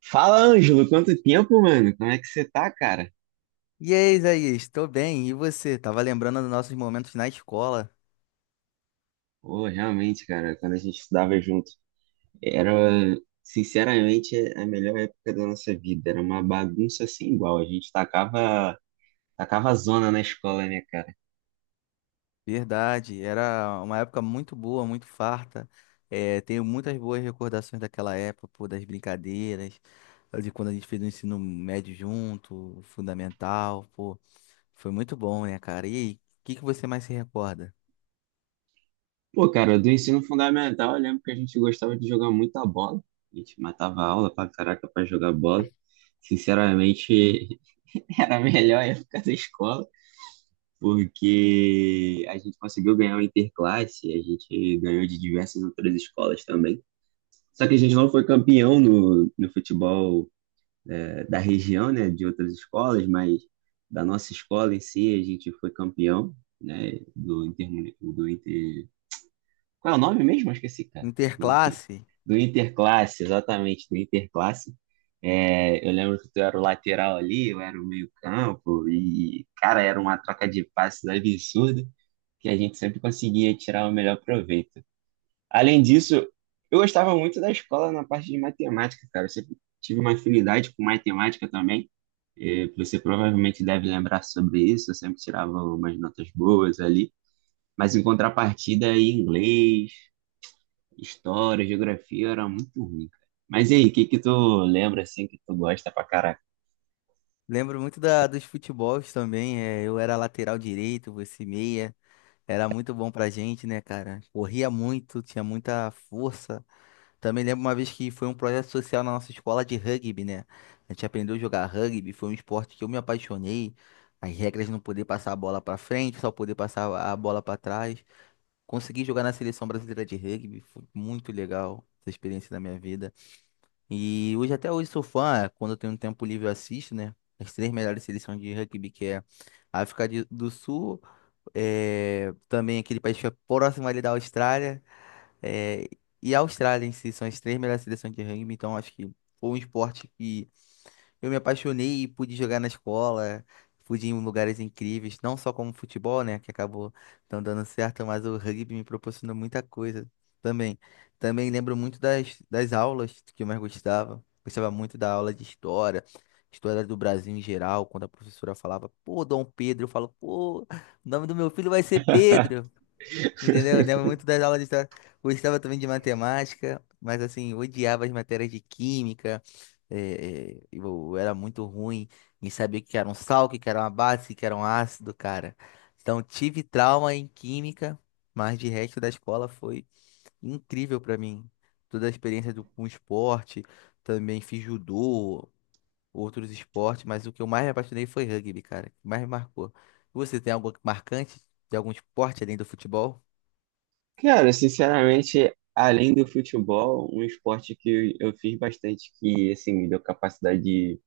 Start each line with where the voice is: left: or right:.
right: Fala, Ângelo, quanto tempo, mano? Como é que você tá, cara?
left: E aí, Isaías, estou bem. E você? Tava lembrando dos nossos momentos na escola.
right: Pô, realmente, cara, quando a gente estudava junto, era, sinceramente, a melhor época da nossa vida. Era uma bagunça sem igual. A gente tacava zona na escola, né, cara?
left: Verdade, era uma época muito boa, muito farta. É, tenho muitas boas recordações daquela época, pô, das brincadeiras, de quando a gente fez o ensino médio junto, o fundamental, pô. Foi muito bom, né, cara? E aí, o que que você mais se recorda?
right: Pô, cara, do ensino fundamental, eu lembro que a gente gostava de jogar muita bola. A gente matava a aula pra caraca pra jogar bola. Sinceramente, era a melhor época da escola, porque a gente conseguiu ganhar o Interclasse. A gente ganhou de diversas outras escolas também. Só que a gente não foi campeão no futebol, da região, né, de outras escolas. Mas da nossa escola em si a gente foi campeão, né, Qual é o nome mesmo? Eu esqueci, cara. Do Inter,
left: Interclasse?
right: do Interclasse, exatamente, do Interclasse. É, eu lembro que tu era o lateral ali, eu era o meio campo, e, cara, era uma troca de passes absurda que a gente sempre conseguia tirar o melhor proveito. Além disso, eu gostava muito da escola na parte de matemática, cara. Eu sempre tive uma afinidade com matemática também. Você provavelmente deve lembrar sobre isso. Eu sempre tirava umas notas boas ali. Mas em contrapartida, em inglês, história, geografia era muito ruim, cara. Mas e aí, o que que tu lembra assim que tu gosta pra caraca?
left: Lembro muito dos futebols também. É, eu era lateral direito, você meia. Era muito bom pra gente, né, cara? Corria muito, tinha muita força. Também lembro uma vez que foi um projeto social na nossa escola de rugby, né? A gente aprendeu a jogar rugby, foi um esporte que eu me apaixonei. As regras de não poder passar a bola pra frente, só poder passar a bola pra trás. Consegui jogar na seleção brasileira de rugby, foi muito legal essa experiência da minha vida. E hoje até hoje sou fã, é, quando eu tenho um tempo livre eu assisto, né? As três melhores seleções de rugby que é a do Sul é, também aquele país fica próximo ali da Austrália, é, e a Austrália em si são as três melhores seleções de rugby, então acho que foi um esporte que eu me apaixonei e pude jogar na escola, pude ir em lugares incríveis, não só como futebol, né, que acabou não dando certo, mas o rugby me proporcionou muita coisa também. Também lembro muito das aulas que eu mais gostava. Gostava muito da aula de história, história do Brasil em geral, quando a professora falava, pô, Dom Pedro, eu falo, pô, o nome do meu filho vai ser Pedro. Entendeu? Eu lembro muito das aulas de história. Gostava também de matemática, mas assim, odiava as matérias de química. Eu era muito ruim em saber o que era um sal, o que era uma base, o que era um ácido, cara. Então, tive trauma em química, mas de resto da escola foi incrível pra mim. Toda a experiência do, com esporte, também fiz judô, outros esportes, mas o que eu mais me apaixonei foi rugby, cara. O que mais me marcou. Você tem algo marcante de algum esporte além do futebol?
right: Cara, sinceramente, além do futebol, um esporte que eu fiz bastante que assim me deu capacidade de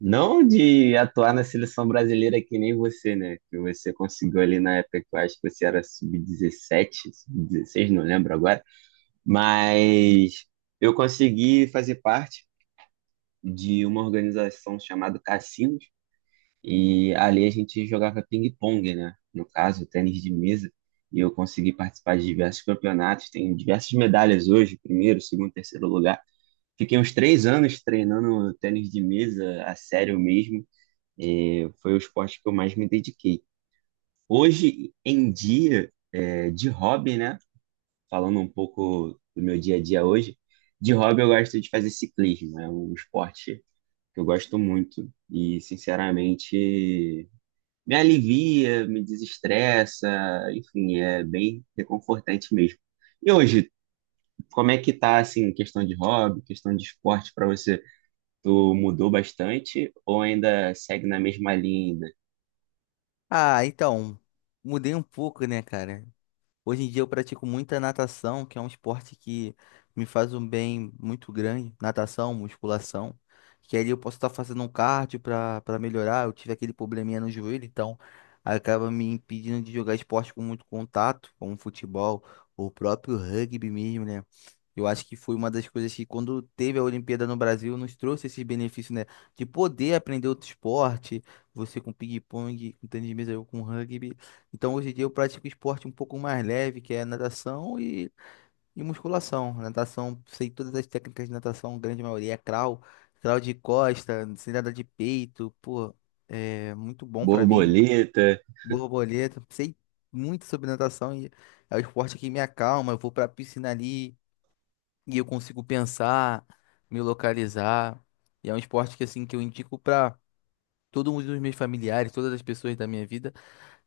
right: não de atuar na seleção brasileira que nem você, né? Que você conseguiu ali na época que eu acho que você era sub-16, não lembro agora. Mas eu consegui fazer parte de uma organização chamada Cassinos. E ali a gente jogava ping-pong, né? No caso, tênis de mesa. E eu consegui participar de diversos campeonatos. Tenho diversas medalhas hoje, primeiro, segundo, terceiro lugar. Fiquei uns 3 anos treinando tênis de mesa a sério mesmo. Foi o esporte que eu mais me dediquei. Hoje em dia, de hobby, né? Falando um pouco do meu dia a dia hoje, de hobby eu gosto de fazer ciclismo. É um esporte que eu gosto muito e, sinceramente, me alivia, me desestressa, enfim, é bem reconfortante mesmo. E hoje, como é que tá, assim, questão de hobby, questão de esporte para você? Tu mudou bastante ou ainda segue na mesma linha? Ainda?
left: Ah, então, mudei um pouco, né, cara? Hoje em dia eu pratico muita natação, que é um esporte que me faz um bem muito grande. Natação, musculação. Que ali eu posso estar fazendo um cardio para melhorar. Eu tive aquele probleminha no joelho, então acaba me impedindo de jogar esporte com muito contato, como futebol, ou o próprio rugby mesmo, né? Eu acho que foi uma das coisas que, quando teve a Olimpíada no Brasil, nos trouxe esse benefício, né? De poder aprender outro esporte, você com ping-pong, com tênis de mesa, eu com rugby. Então, hoje em dia eu pratico esporte um pouco mais leve, que é natação e musculação. Natação, sei todas as técnicas de natação, a grande maioria é crawl, crawl de costa, sei nadar de peito, pô, é muito bom pra mim.
right: Borboleta.
left: Borboleta, sei muito sobre natação e é o esporte que me acalma. Eu vou pra piscina ali e eu consigo pensar, me localizar. E é um esporte que, assim, que eu indico pra todos os meus familiares, todas as pessoas da minha vida.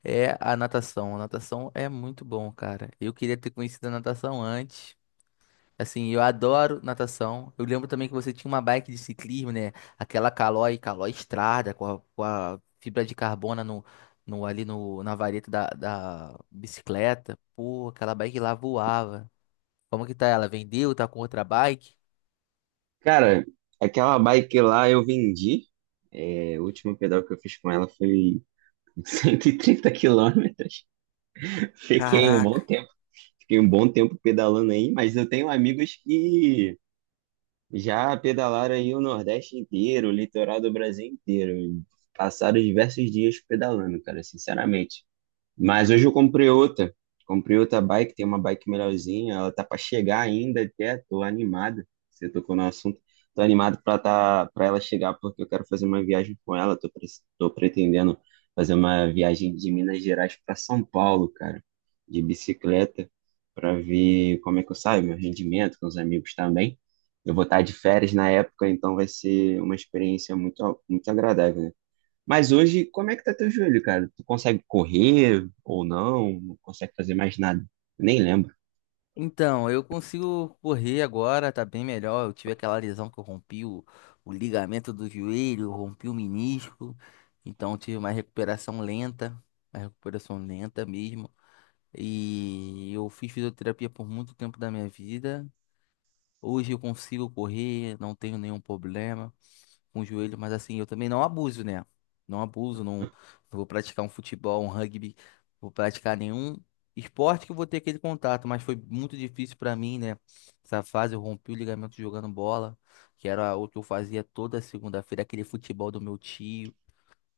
left: É a natação. A natação é muito bom, cara. Eu queria ter conhecido a natação antes. Assim, eu adoro natação. Eu lembro também que você tinha uma bike de ciclismo, né? Aquela Caloi, Caloi Estrada, com a fibra de carbono no, no- ali no, na vareta da bicicleta. Pô, aquela bike lá voava. Como que tá ela? Vendeu? Tá com outra bike?
right: Cara, aquela bike lá eu vendi. É, o último pedal que eu fiz com ela foi 130 km. Fiquei um bom
left: Caraca.
right: tempo. Fiquei um bom tempo pedalando aí, mas eu tenho amigos que já pedalaram aí o Nordeste inteiro, o litoral do Brasil inteiro, e passaram diversos dias pedalando, cara, sinceramente. Mas hoje eu comprei outra. Comprei outra bike, tem uma bike melhorzinha. Ela tá para chegar ainda até. Tô animado. Você tocou no assunto. Tô animado para tá, para ela chegar porque eu quero fazer uma viagem com ela. Tô pretendendo fazer uma viagem de Minas Gerais para São Paulo, cara, de bicicleta, para ver como é que eu saio, meu rendimento com os amigos também. Eu vou estar de férias na época, então vai ser uma experiência muito, muito agradável, né? Mas hoje, como é que tá teu joelho, cara? Tu consegue correr ou não? Não consegue fazer mais nada? Nem lembro.
left: Então, eu consigo correr agora, tá bem melhor. Eu tive aquela lesão que o ligamento do joelho, rompi o menisco, então tive uma recuperação lenta mesmo. E eu fiz fisioterapia por muito tempo da minha vida. Hoje eu consigo correr, não tenho nenhum problema um joelho, mas assim, eu também não abuso, né? Não abuso, não vou praticar um futebol, um rugby, não vou praticar nenhum esporte que eu vou ter aquele contato, mas foi muito difícil pra mim, né? Essa fase eu rompi o ligamento jogando bola, que era o que eu fazia toda segunda-feira, aquele futebol do meu tio,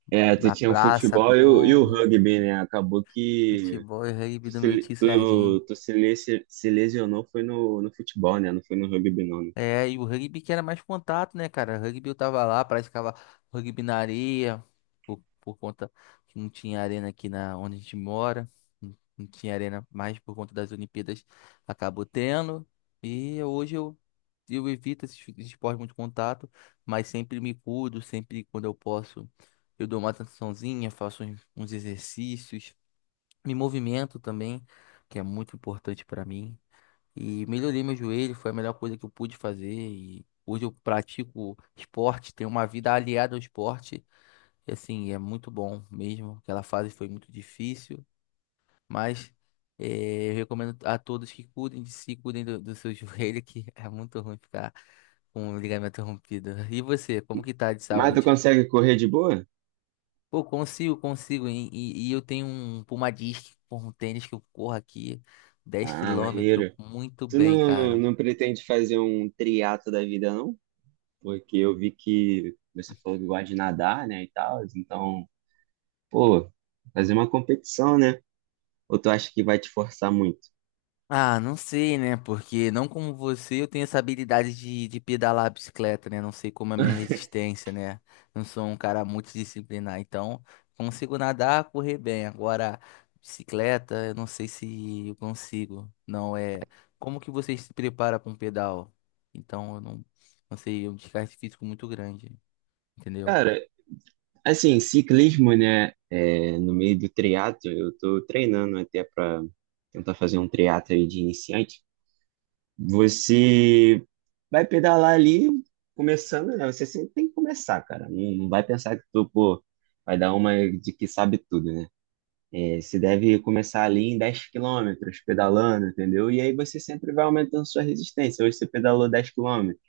right: É, tu
left: na
right: tinha o
left: praça,
right: futebol e o,
left: pô,
right: rugby, né? Acabou que
left: futebol e rugby
right: tu
left: do meu
right: se,
left: tio
right: tu,
left: Serginho.
right: tu se, le- se- se lesionou foi no futebol, né? Não foi no rugby, não, né?
left: É, e o rugby que era mais contato, né, cara? Rugby eu tava lá, praticava rugby na areia, por conta que não tinha arena aqui na onde a gente mora, não tinha arena mais por conta das Olimpíadas, acabou tendo. E hoje eu, eu evito esses esportes muito contato, mas sempre me cuido, sempre quando eu posso, eu dou uma atençãozinha, faço uns exercícios, me movimento também, que é muito importante pra mim. E melhorei meu joelho, foi a melhor coisa que eu pude fazer. E hoje eu pratico esporte, tenho uma vida aliada ao esporte. E assim, é muito bom mesmo. Aquela fase foi muito difícil, mas eu recomendo a todos que cuidem de si, cuidem do seu joelho, que é muito ruim ficar com o ligamento rompido. E você, como que tá de
right: Mas tu
left: saúde?
right: consegue correr de boa?
left: Pô, consigo, consigo. E eu tenho um Puma Disc, um tênis que eu corro aqui dez
right: Ah,
left: km
right: maneiro.
left: muito
right: Tu
left: bem,
right: não,
left: cara.
right: não pretende fazer um triatlo da vida, não? Porque eu vi que você falou que gosta de nadar, né, e tal. Então, pô, fazer uma competição, né? Ou tu acha que vai te forçar muito?
left: Ah, não sei, né? Porque não como você, eu tenho essa habilidade de pedalar a bicicleta, né? Não sei como é a minha resistência, né? Não sou um cara multidisciplinar, então consigo nadar, correr bem. Agora, bicicleta, eu não sei se eu consigo. Não é. Como que você se prepara para um pedal? Então, eu não, não sei, é um desgaste físico muito grande, entendeu?
right: Cara, assim, ciclismo, né? No meio do triatlo, eu tô treinando até para tentar fazer um triatlo aí de iniciante. Você vai pedalar ali, começando, né? Você sempre tem que começar, cara. Não, não vai pensar que tu, pô, vai dar uma de que sabe tudo, né? É, você deve começar ali em 10 km pedalando, entendeu? E aí você sempre vai aumentando sua resistência. Hoje você pedalou 10 km.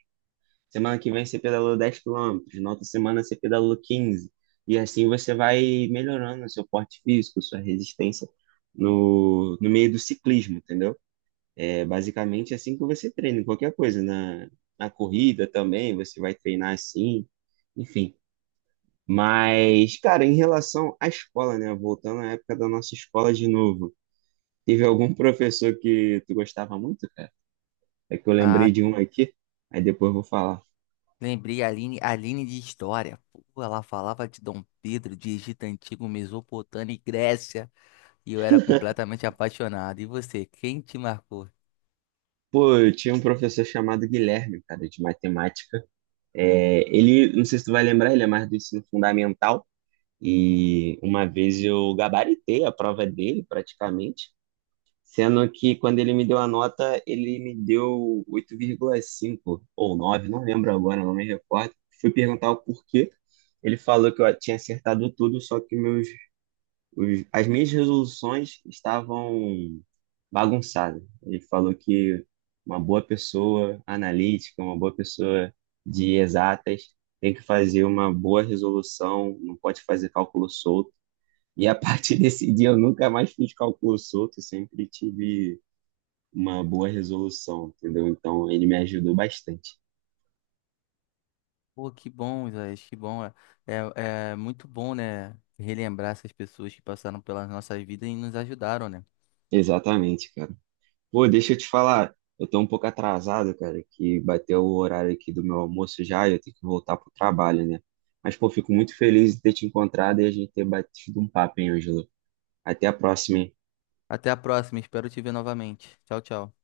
right: Semana que vem você pedalou 10 km, na outra semana você pedalou 15. E assim você vai melhorando o seu porte físico, sua resistência no meio do ciclismo, entendeu? É basicamente assim que você treina, em qualquer coisa. Na corrida também, você vai treinar assim, enfim. Mas, cara, em relação à escola, né? Voltando à época da nossa escola de novo, teve algum professor que tu gostava muito, cara? É que eu
left: Ah,
right: lembrei de um aqui, aí depois eu vou falar.
left: lembrei a Aline, Aline de História. Pô, ela falava de Dom Pedro, de Egito Antigo, Mesopotâmia e Grécia. E eu era completamente apaixonado. E você, quem te marcou?
right: Pô, eu tinha um professor chamado Guilherme, cara, de matemática. É, ele, não sei se tu vai lembrar, ele é mais do ensino fundamental. E uma vez eu gabaritei a prova dele, praticamente. Sendo que quando ele me deu a nota, ele me deu 8,5 ou 9, não lembro agora, não me recordo. Fui perguntar o porquê. Ele falou que eu tinha acertado tudo, só que as minhas resoluções estavam bagunçadas. Ele falou que uma boa pessoa analítica, uma boa pessoa de exatas, tem que fazer uma boa resolução, não pode fazer cálculo solto. E a partir desse dia eu nunca mais fiz cálculo solto, eu sempre tive uma boa resolução, entendeu? Então ele me ajudou bastante.
left: Pô, que bom, Isaías, que bom. É é muito bom, né? Relembrar essas pessoas que passaram pelas nossas vidas e nos ajudaram, né?
right: Exatamente, cara. Pô, deixa eu te falar, eu tô um pouco atrasado, cara, que bateu o horário aqui do meu almoço já e eu tenho que voltar pro trabalho, né? Mas, pô, fico muito feliz de ter te encontrado e a gente ter batido um papo, hein, Ângelo? Até a próxima, hein?
left: Até a próxima, espero te ver novamente. Tchau, tchau.